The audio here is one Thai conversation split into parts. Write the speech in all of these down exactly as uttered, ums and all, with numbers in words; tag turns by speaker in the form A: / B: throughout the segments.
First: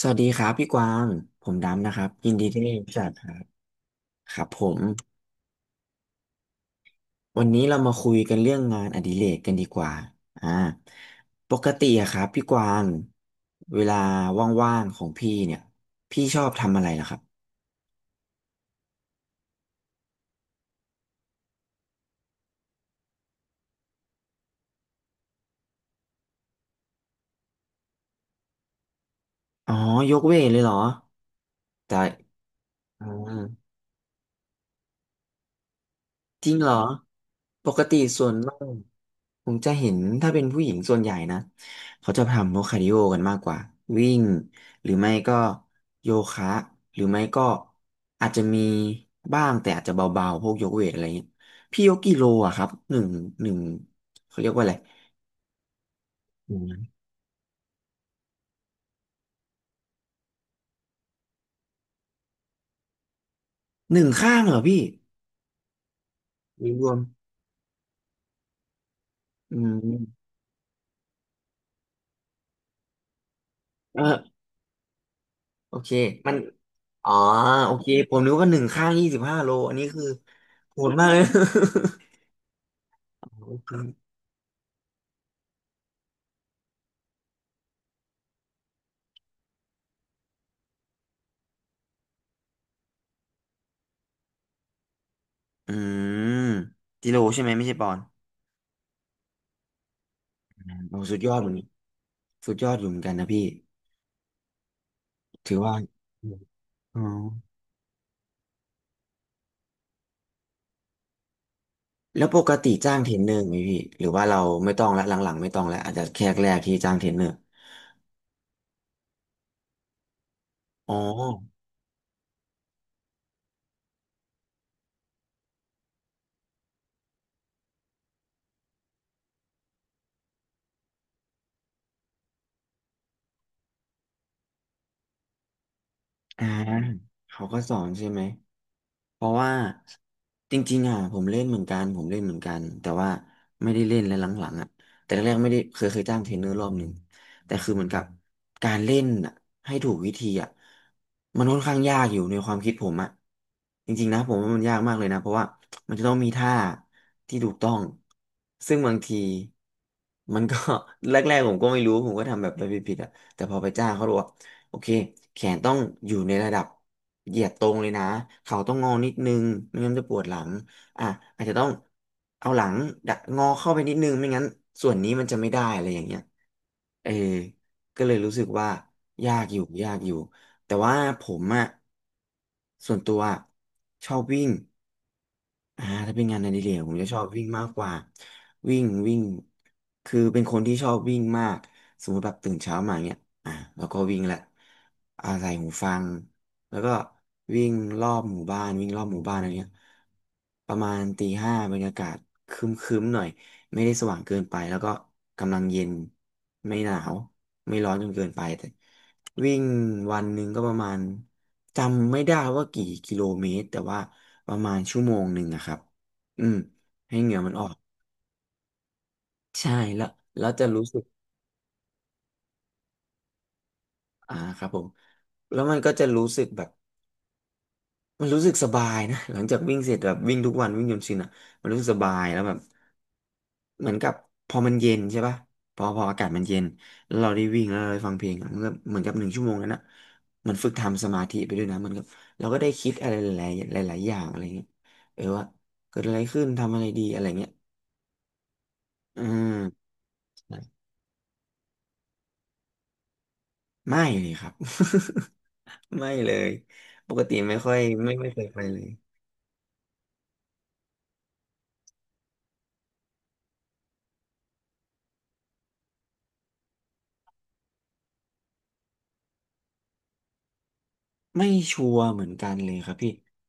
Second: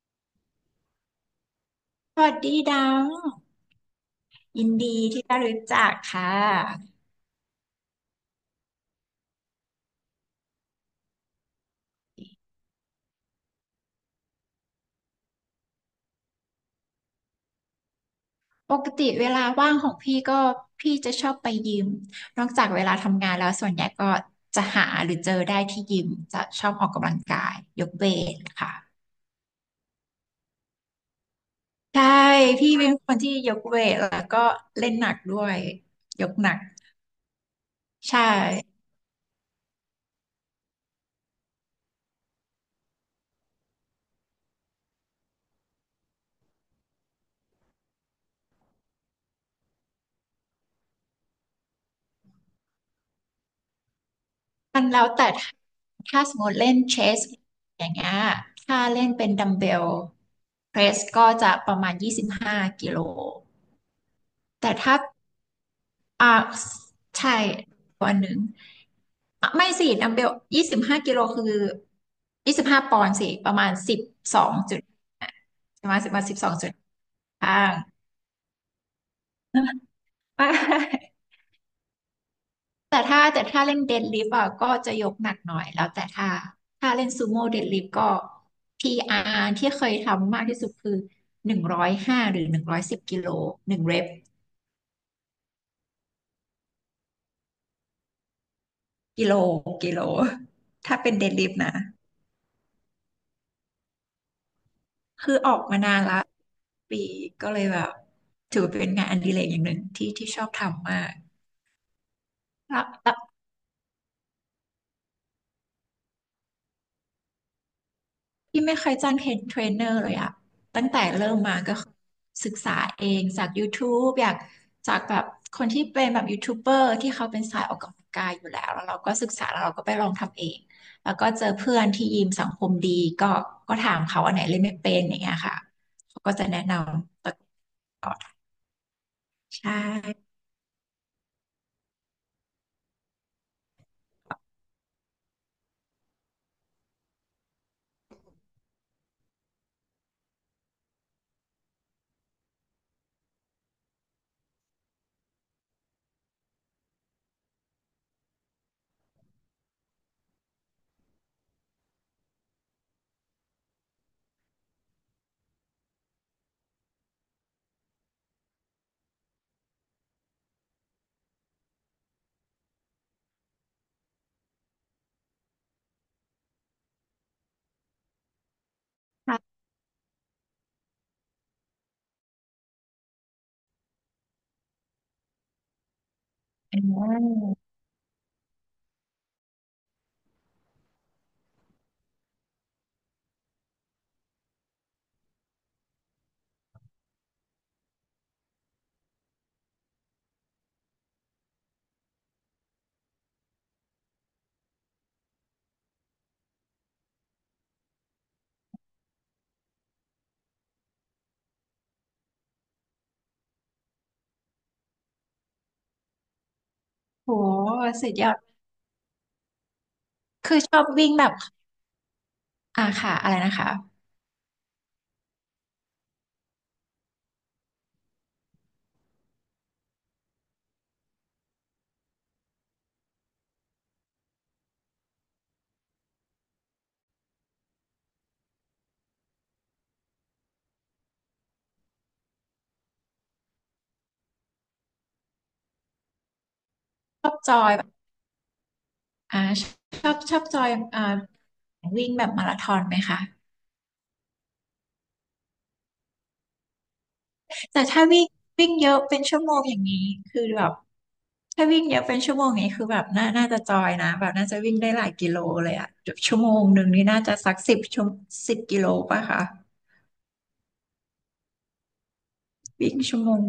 A: สวัสดีครับพี่กวาง ผมดำนะครับ
B: ส
A: ยิ
B: วั
A: น
B: ส
A: ดี
B: ดี
A: ที่ได้
B: ดั
A: รู้จั
B: ง
A: กครับครับผ
B: ยิน
A: ม
B: ดีที่ได้รู้จักค่ะ
A: วันนี้เรามาคุยกันเรื่องงานอดิเรกกันดีกว่าอ่าปกติอะครับพี่กวาง เวลาว่างๆของพี่เนี่ย พี่ชอบทำอะไรล่ะครับ
B: ปกติเวลาว่างของพี่ก็พี่จะชอบไปยิมนอกจากเวลาทำงานแล้วส่วนใหญ่ก็จะหาหรือเจอได้ที่ยิมจะชอบออกกำลังกายยกเวทค่ะ
A: อ๋อยกเวทเลยเหรอแต่
B: ใช่พี่เป็น
A: อ๋
B: ค
A: อ
B: นที่ยกเวทแล้วก็เล่นหนักด้วยยก
A: จ
B: หนั
A: ริง
B: ก
A: เหรอปกติ
B: ใช่
A: ส่วนมากผมจะเห็นถ้าเป็นผู้หญิงส่วนใหญ่นะเขาจะทำพวกคาร์ดิโอกันมากกว่าวิ่งหรือไม่ก็โยคะหรือไม่ก็อาจจะมีบ้างแต่อาจจะเบาๆพวกยกเวทอะไรเงี้ยพี่ยกกี่โลอะครับหนึ่งหนึ่งเขาเรียกว่าอะไร
B: มันแล้วแต่ถ้าสมม
A: ห
B: ติเล่น
A: นึ่ง
B: เชสอย่างเงี้ยถ้าเล่นเป็นดัมเบลเพรสก็จะประมาณยี่สิบากิโล
A: หนึ่งข้างเหรอ
B: แต่
A: พี่
B: ถ้า อ่า
A: หรือรวม
B: ใช่วันหนึ่งอ่ะ
A: อื
B: ไม่สิดัมเบ
A: ม
B: ลยี่สิบห้ากิโลคือยี่สิบห้าปอนด์สิประมาณสิ
A: เอ
B: บส
A: อ
B: องจุด
A: โอ
B: ป
A: เค
B: ระมาณสิบมา
A: มั
B: สิ
A: น
B: บสองจุด
A: อ๋อ
B: ห้า
A: โอ
B: ง
A: เคผมนึกว่าหนึ่งข้างยี่สิบห้าโลอันนี้คือ
B: ไม่
A: โหดมากเลย
B: แต่ถ้าแต่
A: โอ
B: ถ้า
A: เค
B: เล่นเดดลิฟต์อ่ะก็จะยกหนักหน่อยแล้วแต่ถ้าถ้าเล่นซูโม่เดดลิฟต์ก็พีอาร์ที่เคยทำมากที่สุดคือหนึ่งร้อยห้าหรือหนึ่งร้อยสิบกิโลหนึ่งเรป
A: อืมจิโร่ใช่ไหมไม่ใช่ปอน
B: กิโลกิโล
A: โอ้
B: ถ้าเป็น
A: สุด
B: เด
A: ย
B: ด
A: อดเห
B: ลิ
A: มื
B: ฟ
A: อน
B: ต์
A: กัน
B: นะ
A: สุดยอดอยู่เหมือนกันนะพี่
B: คืออ
A: ถื
B: อ
A: อ
B: ก
A: ว่า
B: มานานละ
A: อืมอ๋อ
B: ปีก็เลยแบบถือว่าเป็นงานอดิเรกอย่างหนึ่งที่ที่ชอบทำมาก
A: แล้วปกติ
B: แล้ว
A: จ้างเท
B: แล้
A: ร
B: ว
A: นเนอร์ไหมพี่ หรือว่าเราไม่ต้องละหลังๆไม่ต้องแล้วอาจจะแค่แรกที่จ้างเทรนเนอร์
B: ที่ไม่เคยจ้างเทรนเทรนเนอร์เลยอะตั้ง
A: อ๋อ
B: แต่เริ่มมาก็คือศึกษาเองจาก YouTube อยากจากแบบคนที่เป็นแบบยูทูบเบอร์ที่เขาเป็นสายออกกำลังกายอยู่แล้วแล้วเราก็ศึกษาแล้วเราก็ไปลองทำเองแล้วก็เจอเพื่อนที่ยิมสังคมดีก็ก็ถามเขาอันไหนเล่นไม่เป็นอย่างเงี้ยค่ะเขาก็
A: อ่า
B: จะแนะนำต
A: เขาก็สอนใช่
B: ่อ
A: ไหมเพราะว่า
B: ใช่
A: จริงๆอ่ะผมเล่นเหมือนกันผมเล่นเหมือนกันแต่ว่าไม่ได้เล่นแล้วหลังๆอ่ะแต่แรกๆไม่ได้เคยเคยจ้างเทรนเนอร์รอบหนึ่งแต่คือเหมือนกับการเล่นอ่ะให้ถูกวิธีอ่ะมันค่อนข้างยากอยู่ในความคิดผมอ่ะจริงๆนะผมว่ามันยากมากเลยนะเพราะว่ามันจะต้องมีท่าที่ถูกต้องซึ่งบางทีมันก็ แรกๆผมก็ไม่รู้ผมก็ทำแบบไปผิดๆอ่ะแต่พอไปจ้างเขาบอกว่า โอเคแขนต้องอยู่ในระดับเหยียดตรงเลยนะเข่าต้องงอนิดนึงไม่งั้นจะปวดหลังอ่ะอาจจะต้องเอาหลังดักงอเข้าไปนิดนึงไม่งั้นส่วนนี้มันจะไม่ได้อะไรอย่างเงี้ยเออก็เลยรู้สึกว่ายากอ
B: ใช
A: ยู่ยากอยู่แต่ว่าผมอะส่วนตัวอะชอบวิ่ง อ่าถ้าเป็นงานอดิเรกผมจะชอบวิ่งมาก
B: ่
A: กว่าวิ่งวิ่งคือเป็นคนที่ชอบวิ่งมากสมมติแบบตื่นเช้ามาเนี้ยอ่าแล้วก็วิ่งแหละอาใส่หูฟังแล้วก็วิ่งรอบหมู่บ้านวิ่งรอบหมู่บ้านอะไรเงี้ยประมาณตีห้าบรรยากาศครึ้มๆหน่อย ไม่ได้สว่างเกินไปแล้วก็กำลังเย็นไม่หนาวไม่ร้อนจนเกินไปแต่วิ่งวันหนึ่งก็ประมาณจำไม่ได้ว่ากี่กิโลเมตรแต่ว่าประมาณชั่วโมงหนึ่งอะครับอืมให้เห
B: โห
A: งื่อมันออก
B: สุดยอด
A: ใช่แล้วแล้ว
B: คือ
A: จะ
B: ชอ
A: รู้
B: บ
A: สึก
B: วิ่งแบบอ่าค่ะอะไรนะคะ
A: อ่าครับผมแล้วมันก็จะรู้สึกแบบ มันรู้สึกสบายนะหลังจากวิ่งเสร็จแบบวิ่งทุกวันวิ่งจนชินอ่ะมันรู้สึกสบายแล้วแบบเหมือนกับพอมันเย็นใช่ปะพอพออากาศมันเย็นแล้วเราได้วิ่งแล้วเราได้ฟังเพลงอะมันก็เหมือนกับหนึ่งชั่วโมงนั้นอ่ะมันฝึกทำสมาธิไปด้วยนะมันก็เราก็ได้คิดอะไรหลายๆหลายๆอย่างอะไรเงี้ยเออว่าเกิดอะไรขึ้นทำอะไรดีอะไร
B: ชอบ
A: เงี้
B: จ
A: ย
B: อยแบบ
A: อื
B: อ่า
A: ม
B: ชอบชอบจอยอ่าวิ่งแบบมาราธอนไหมคะ
A: ไม่เลยครับ ไม่เลยปกติไม่ค่อย
B: แต่ถ้า
A: ไม่
B: วิ่ง
A: ไม่เคยไป
B: วิ่ง
A: เล
B: เย
A: ย
B: อะเป็นชั่วโมงอย่างนี้คือแบบถ้าวิ่งเยอะเป็นชั่วโมงอย่างนี้คือแบบน่าน่าจะจอยนะแบบน่าจะวิ่งได้หลายกิโลเลยอะแบบชั่วโมงหนึ่งนี่น่าจะสักสิบชั่วสิบกิโลป่ะคะ
A: ไม่ชัวร์เหมือนกันเลยครั
B: วิ่
A: บ
B: ง
A: พี่
B: ชั่วโมง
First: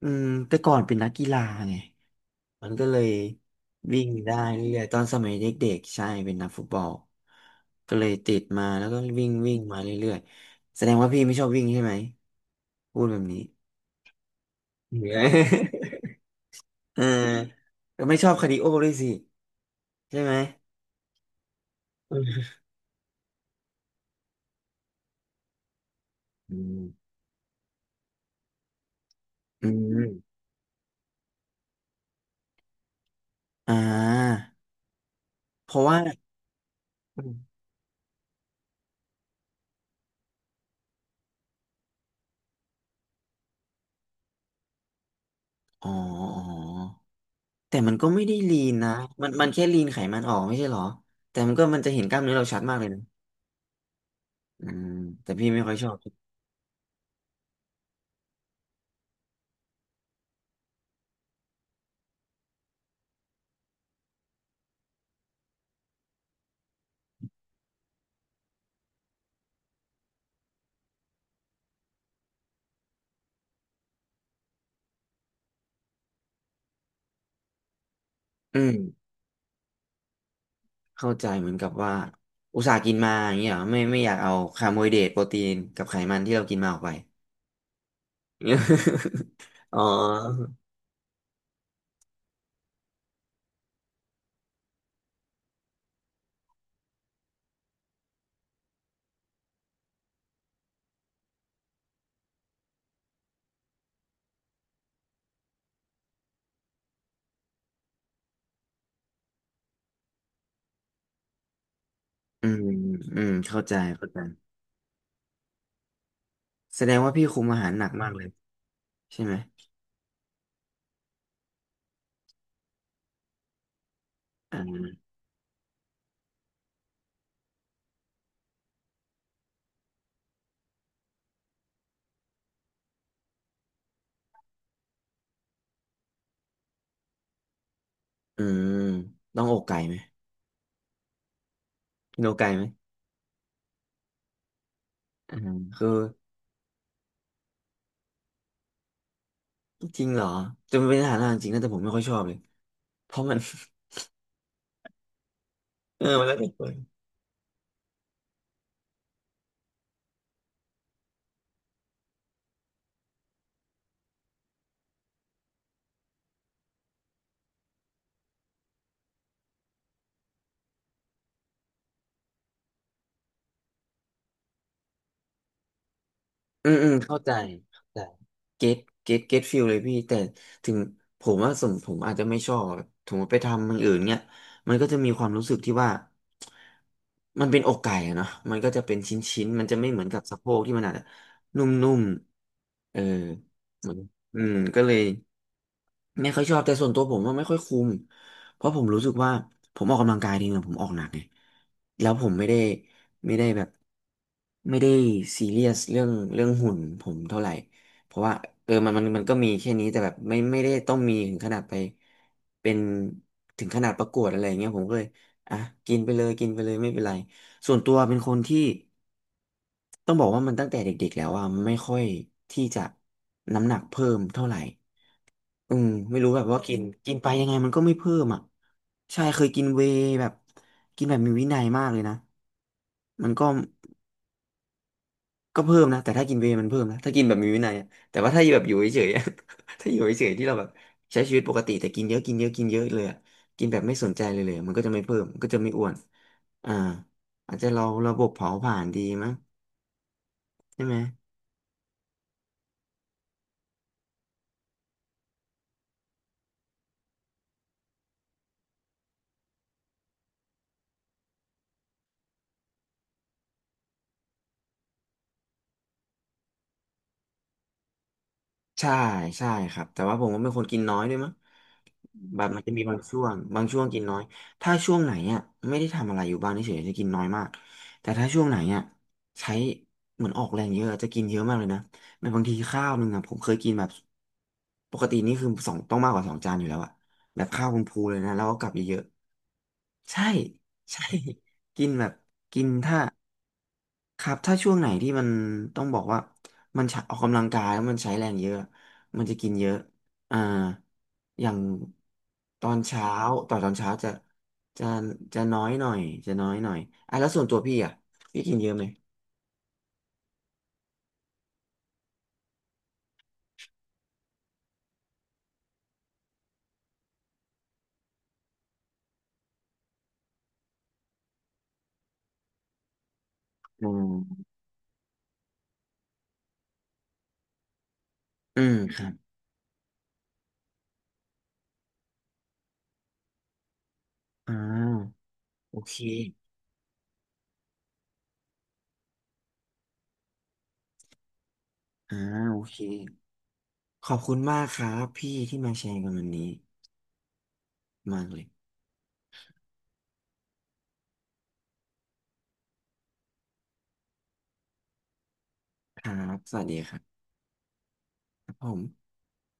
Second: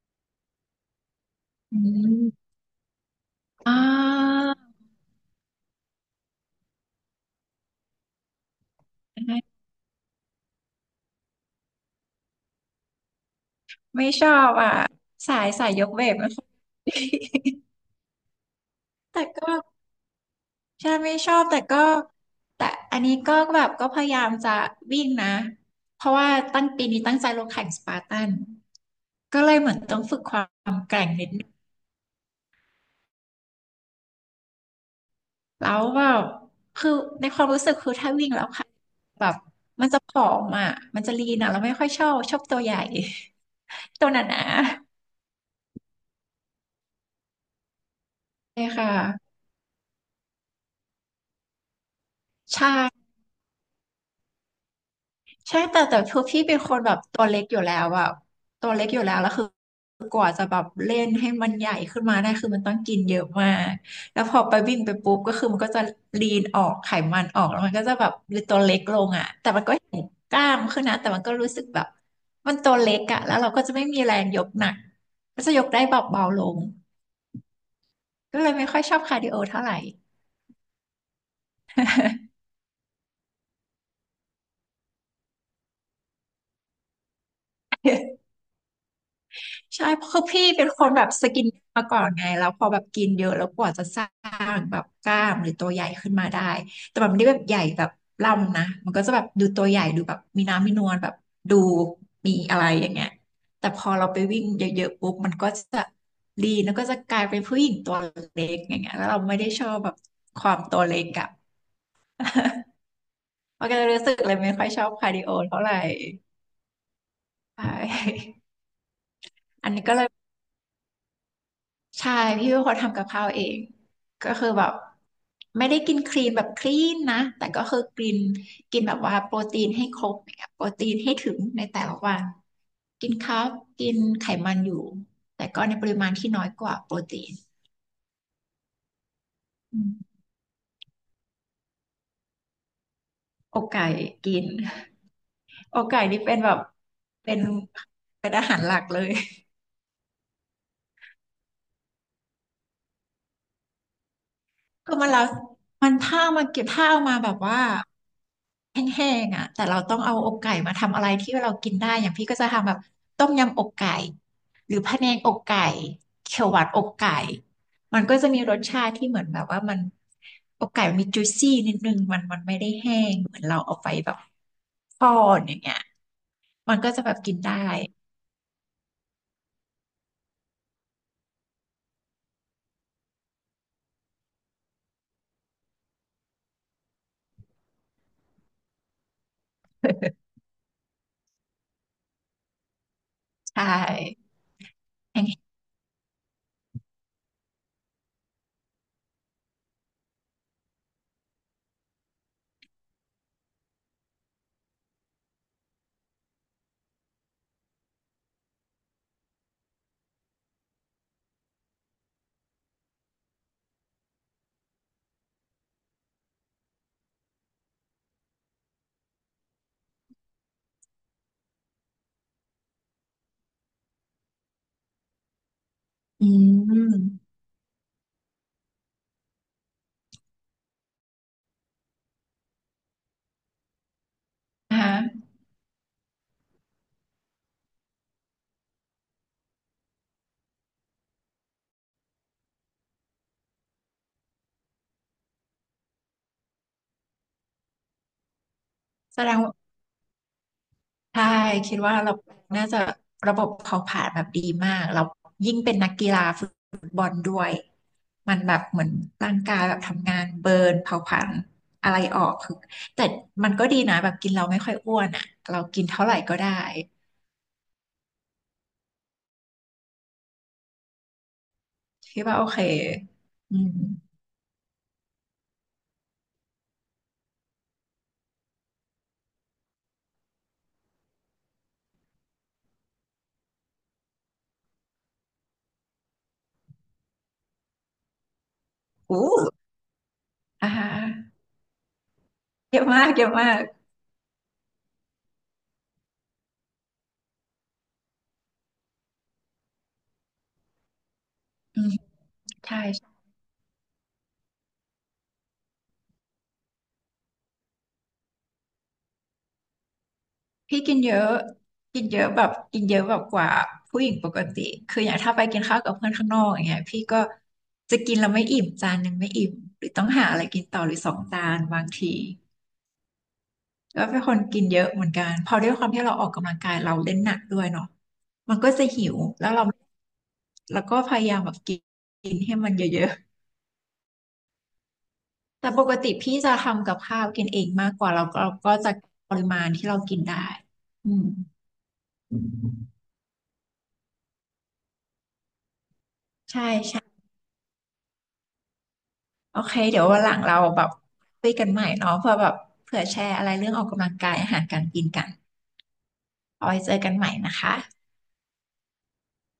A: อืมแต่ก่อนเป็นนักกีฬาไง
B: อืม
A: มันก็เลย
B: อ่
A: วิ่งได้
B: า
A: เรื่อยๆตอนสมัยเด็กๆใช่เป็นนักฟุตบอลก็เลยติดมาแล้วก็วิ่งวิ่งมาเรื่อยๆแสดงว่าพี่ไม่ชอบวิ่งใช่ไหมพูดแบบนี้
B: ไม่ชอบอ่ะ
A: เหนื่อย
B: สายสายยกเวทไม่ค่อย
A: เออ ก็ไม่ชอบคาร์ดิโอด้วยสิ
B: แต่ก็
A: ใช่ไหม
B: ใช่ไม่ชอบแต่ก็
A: อืม
B: แต่อันนี้ก็แบบก็พยายามจะวิ่งนะเพราะว่า
A: อื
B: ตั้ง
A: ม
B: ปีนี้ตั้งใจลงแข่งสปาร์ตันก็เลย
A: อื
B: เหมือนต้องฝึกค
A: ม
B: วามแกร่งนิดนึง
A: อ่า
B: แล้
A: เพ
B: ว
A: ราะว่า
B: แบบคือ
A: อ
B: ใน
A: ม
B: ความรู้สึกคือถ้าวิ่งแล้วค่ะแบบมันจะผอมอ่ะมันจะลีนอ่ะเราไม่ค่อยชอบชอบตัวใหญ่ ตัวหนา
A: อ๋ออ๋อ แต่มันก็ไม่ได้
B: ๆ
A: ลี
B: เลย
A: น
B: ค่ะ
A: นะมันมันแค่ลีนไขมันออกไม่ใช่เหรอแต่มันก็มันจะเห็นกล้ามเนื้อเราชัด
B: ใช่
A: มากเลยนะอืมแต่พี่
B: ใช่
A: ไม่ค่อย
B: แต่
A: ชอบ
B: แต่คือพี่เป็นคนแบบตัวเล็กอยู่แล้วอะตัวเล็กอยู่แล้วแล้วคือกว่าจะแบบเล่นให้มันใหญ่ขึ้นมาได้คือมันต้องกินเยอะมากแล้วพอไปวิ่งไปปุ๊บก็คือมันก็จะลีนออกไขมันออกแล้วมันก็จะแบบหรือตัวเล็กลงอะแต่มันก็เห็นกล้ามขึ้นนะแต่มันก็รู้สึกแบบมันตัวเล็กอะแล้วเราก็จะไม่มีแรงยกหนักก็จะยกได้แบบเบาลงก็เลย
A: อื
B: ไม่
A: ม
B: ค่อยชอบคาร์ดิโอเท่าไหร่
A: เข้าใจเหมือนกับว่าอุตส่าห์กินมาอย่างเงี้ยเหรอไม่ไม่อยากเอาคาร์โบไฮเดรตโปรตีนกับไขมันที่เรากินมาออกไป อ๋อ
B: ใช่เพราะคือพี่เป็นคนแบบสกินมาก่อนไงแล้วพอแบบกินเยอะแล้วกว่าจะสร้างแบบกล้ามหรือตัวใหญ่ขึ้นมาได้แต่มันไม่ได้แบบใหญ่แบบล่ำนะมันก็จะแบบดูตัวใหญ่ดูแบบมีน้ำมีนวลแบบดูมีอะไรอย่างเงี้ยแต่พอเราไปวิ่งเยอะๆปุ๊บมันก็จะลีนแล้วก็จะกลายเป็นผู้หญิงตัวเล็กอย่างเงี้ยแล้วเราไม่ได้ชอบแบบความตัวเล็กอะ
A: อืมอืม เข้า
B: มัน
A: ใจ
B: ก็เลยรู้
A: เข้า
B: สึก
A: ใจ
B: เลยไม่ค่อยชอบคาร์ดิโอเท่าไหร่
A: แสดงว่าพี่คุมอา
B: ใช
A: หารหนักมากเลย
B: ่
A: ใช่ไหม
B: อันนี้ก็เลย ใช่พี่เป็นคนทำกับข้าวเองก็คือแบบ
A: อ่า
B: ไม่ได้กินคลีนแบบคลีนนะแต่ก็คือกินกินแบบว่าโปรตีนให้ครบอย่างเนียโปรตีนให้ถึงในแต่ละวันกินคาร์บกินไขมันอยู่แต่ก็ในปริมาณที่น้อยกว่าโปรตีน
A: อืมต้องอกไก่
B: อื
A: ไหม
B: ม
A: กินอกไก่ไหม
B: อกไก่กิน
A: อ่า
B: อก
A: คือ
B: ไก่นี่เป็นแบบเป็นเป็นอาหารหลักเลย
A: จริงเหรอจะมันเป็นอาหารหลักจริงนะแต่ผมไม่ค่อยชอบเลยเพราะมัน
B: คือมันแล้วมัน
A: เออ
B: ถ้า
A: มันแล้ว
B: มั
A: แต่
B: น
A: ค
B: เก็บ
A: น
B: ถ้าเอามาแบบว่าแห้งๆอ่ะแต่เราต้องเอาอกไก่มาทำอะไรที่เรากินได้ อย่างพี่ก็จะทำแบบต้มยำอกไก่ หรือพะแนงอกไก่เขียวหวานอกไก่ มันก็จะมีรสชาติที่เหมือนแบบว่ามันอกไก่มันมีจุยซี่นิดนึงมันมันไม่ได้แห้งเหมือนเราเอาไปแบบทอดอย่างเงี้ย
A: อื
B: มั
A: ม
B: น
A: อื
B: ก็
A: ม
B: จะแบบ
A: เข้าใจ
B: กินได้
A: เข้าใจเก็ตเก็ตเก็ตฟิลเลยพี่แต่ถึงผมว่าสมผมอาจจะไม่ชอบถึงไปทำมันอื่นเนี้ยมันก็จะมีความรู้สึกที่ว่ามันเป็นอกไก่อะเนาะมันก็จะเป็นชิ้นชิ้นมันจะไม่เหมือนกับสะโพกที่มันอาจจะนุ่มๆเออ
B: ใช
A: เหมือน
B: ่
A: อืมก็เลย
B: แห้ง
A: ไม่ค่อยชอบแต่ส่วนตัวผมว่าไม่ค่อยคุ้ม เพราะผมรู้สึกว่าผมออกกำลังกายดีนะผมออกหนักไงแล้วผมไม่ได้ไม่ได้แบบไม่ได้ซีเรียสเรื่องเรื่องหุ่นผมเท่าไหร่เพราะว่าเออมันมันมันก็มีแค่นี้แต่แบบไม่ไม่ได้ต้องมีถึงขนาดไปเป็นถึงขนาดประกวดอะไรอย่างเงี้ยผมก็เลยอ่ะกินไปเลยกินไปเลยไม่เป็นไรส่วนตัวเป็นคนที่ต้องบอกว่ามันตั้งแต่เด็กๆแล้วอ่ะไม่ค่อยที่จะน้ำหนักเพิ่มเท่าไหร่ อืมไม่
B: ๆอื
A: รู้แบบว่ากินกินไป
B: ม
A: ยังไงมันก็ไม่เพิ่มอ่ะใช่เคยกินเวย์แบบกินแบบมีวินัยมากเลยนะมันก็
B: นะคะ
A: ก็เพิ่มนะแต่ถ้ากินเวย์มันเพิ่มนะถ้ากินแบบมีวินัยอะแต่ว่าถ้าแบบอยู่เฉยๆอะ ถ้าอยู่เฉยๆที่เราแบบใช้ชีวิตปกติแต่กินเยอะกินเยอะกินเยอะเลยอะกินแบบไม่สนใจเลยเลยอะมันก็จะไม่เพิ่มมันก็จะไม่อ้วนอ่าอาจจะเราระบบเผาผลาญดี
B: แสด
A: มั้ง
B: งว่า
A: ใช่ไหม
B: ใช่คิดว่าเราน่าจะระบบเขาผ่านแบบดีมากเรายิ่งเป็นนักกีฬาฟุตบอลด้วย มันแบบเหมือนร่างกายแบบทำงานเบิร์นเผาผลาญอะไรออกคือแต่มันก็ดีนะแบบกินเราไม่ค่อยอ้วนอ่ะเรากินเท่าไหร่ก็ได้
A: ใช่ใช่ครับแต่ว่าผมก็เป็นคนกินน้อยด้วยมั้ง
B: คิดว่า
A: แบ
B: โอ
A: บ
B: เค
A: มันจะมีบางช่วง
B: อื
A: บาง
B: ม
A: ช่วงกินน้อยถ้าช่วงไหนอ่ะไม่ได้ทำอะไรอยู่บ้านเฉยๆจะกินน้อยมากแต่ถ้าช่วงไหนอ่ะใช้เหมือนออกแรงเยอะจะกินเยอะมากเลยนะแบบบางทีข้าวหนึ่งอ่ะผมเคยกินแบบปกตินี่คือสองต้องมากกว่าสองจานอยู่แล้วอ่ะแบบข้าวคุณพูเลยนะแล้วก็กลับเยอะ
B: อู้
A: ๆใช่
B: อ่าฮะ
A: ใช่ กินแบบกิน
B: เยอะ
A: ถ้า
B: มากเยอะมาก
A: ครับถ้าช่วงไหนที่มันต้องบอกว่ามันใช้ออกกำลังกายแล้วมันใช้แรงเยอะมันจะกินเยอะอ่าอย่าง
B: อืม
A: ตอ
B: ใช่
A: นเช้าต่อตอนเช้าจะจะจะน้อยหน่อยจะน้อยหน่อยอ่ะแล้วส่วนตัวพี่อ่ะพี่กินเยอะไหม
B: พี่กินเยอะกินเยอะแบบกินเยอะแบบกว่าผู้หญิงปกติ คืออย่างถ้าไปกินข้าวกับเพื่อนข้างนอกอย่างเงี้ยพี่ก็จะกินแล้วไม่อิ่มจานหนึ่งไม่อิ่มหรือต้องหาอะไรกินต่อหรือสองจานบางที
A: อื
B: ก็เป็นคน
A: ม
B: กินเยอะเหมือนกันพอด้วยความที่เราออกกำลังกายเราเล่นหนักด้วยเนาะมัน
A: อื
B: ก็
A: ม
B: จะ
A: ค
B: หิ
A: รับ
B: วแล้วเราแล้วก็พยายามแบบกินกินให้มันเยอะ
A: อ่า
B: ๆแต่
A: โอ
B: ปก
A: เค
B: ติพี่จะทำกับข้าวกินเองมากกว่าเราก็เราก็จะปริมาณที่เรากินได้อืม
A: อ่าโอเคขอบคุณมากครับพี่ที่มาแชร์กันวันนี้
B: ใช่
A: มากเลย
B: โอเคเดี๋ยววันหลังเราแบบคุยกันใหม่เนาะเพื่อแบบเผื่อแชร์อะไรเรื่องออกกำลังกายอาหารการกินกัน
A: ครับสวัส
B: เอา
A: ดี
B: ไว้
A: ค
B: เจอ
A: รั
B: กัน
A: บ
B: ใหม่นะคะ
A: ครับผม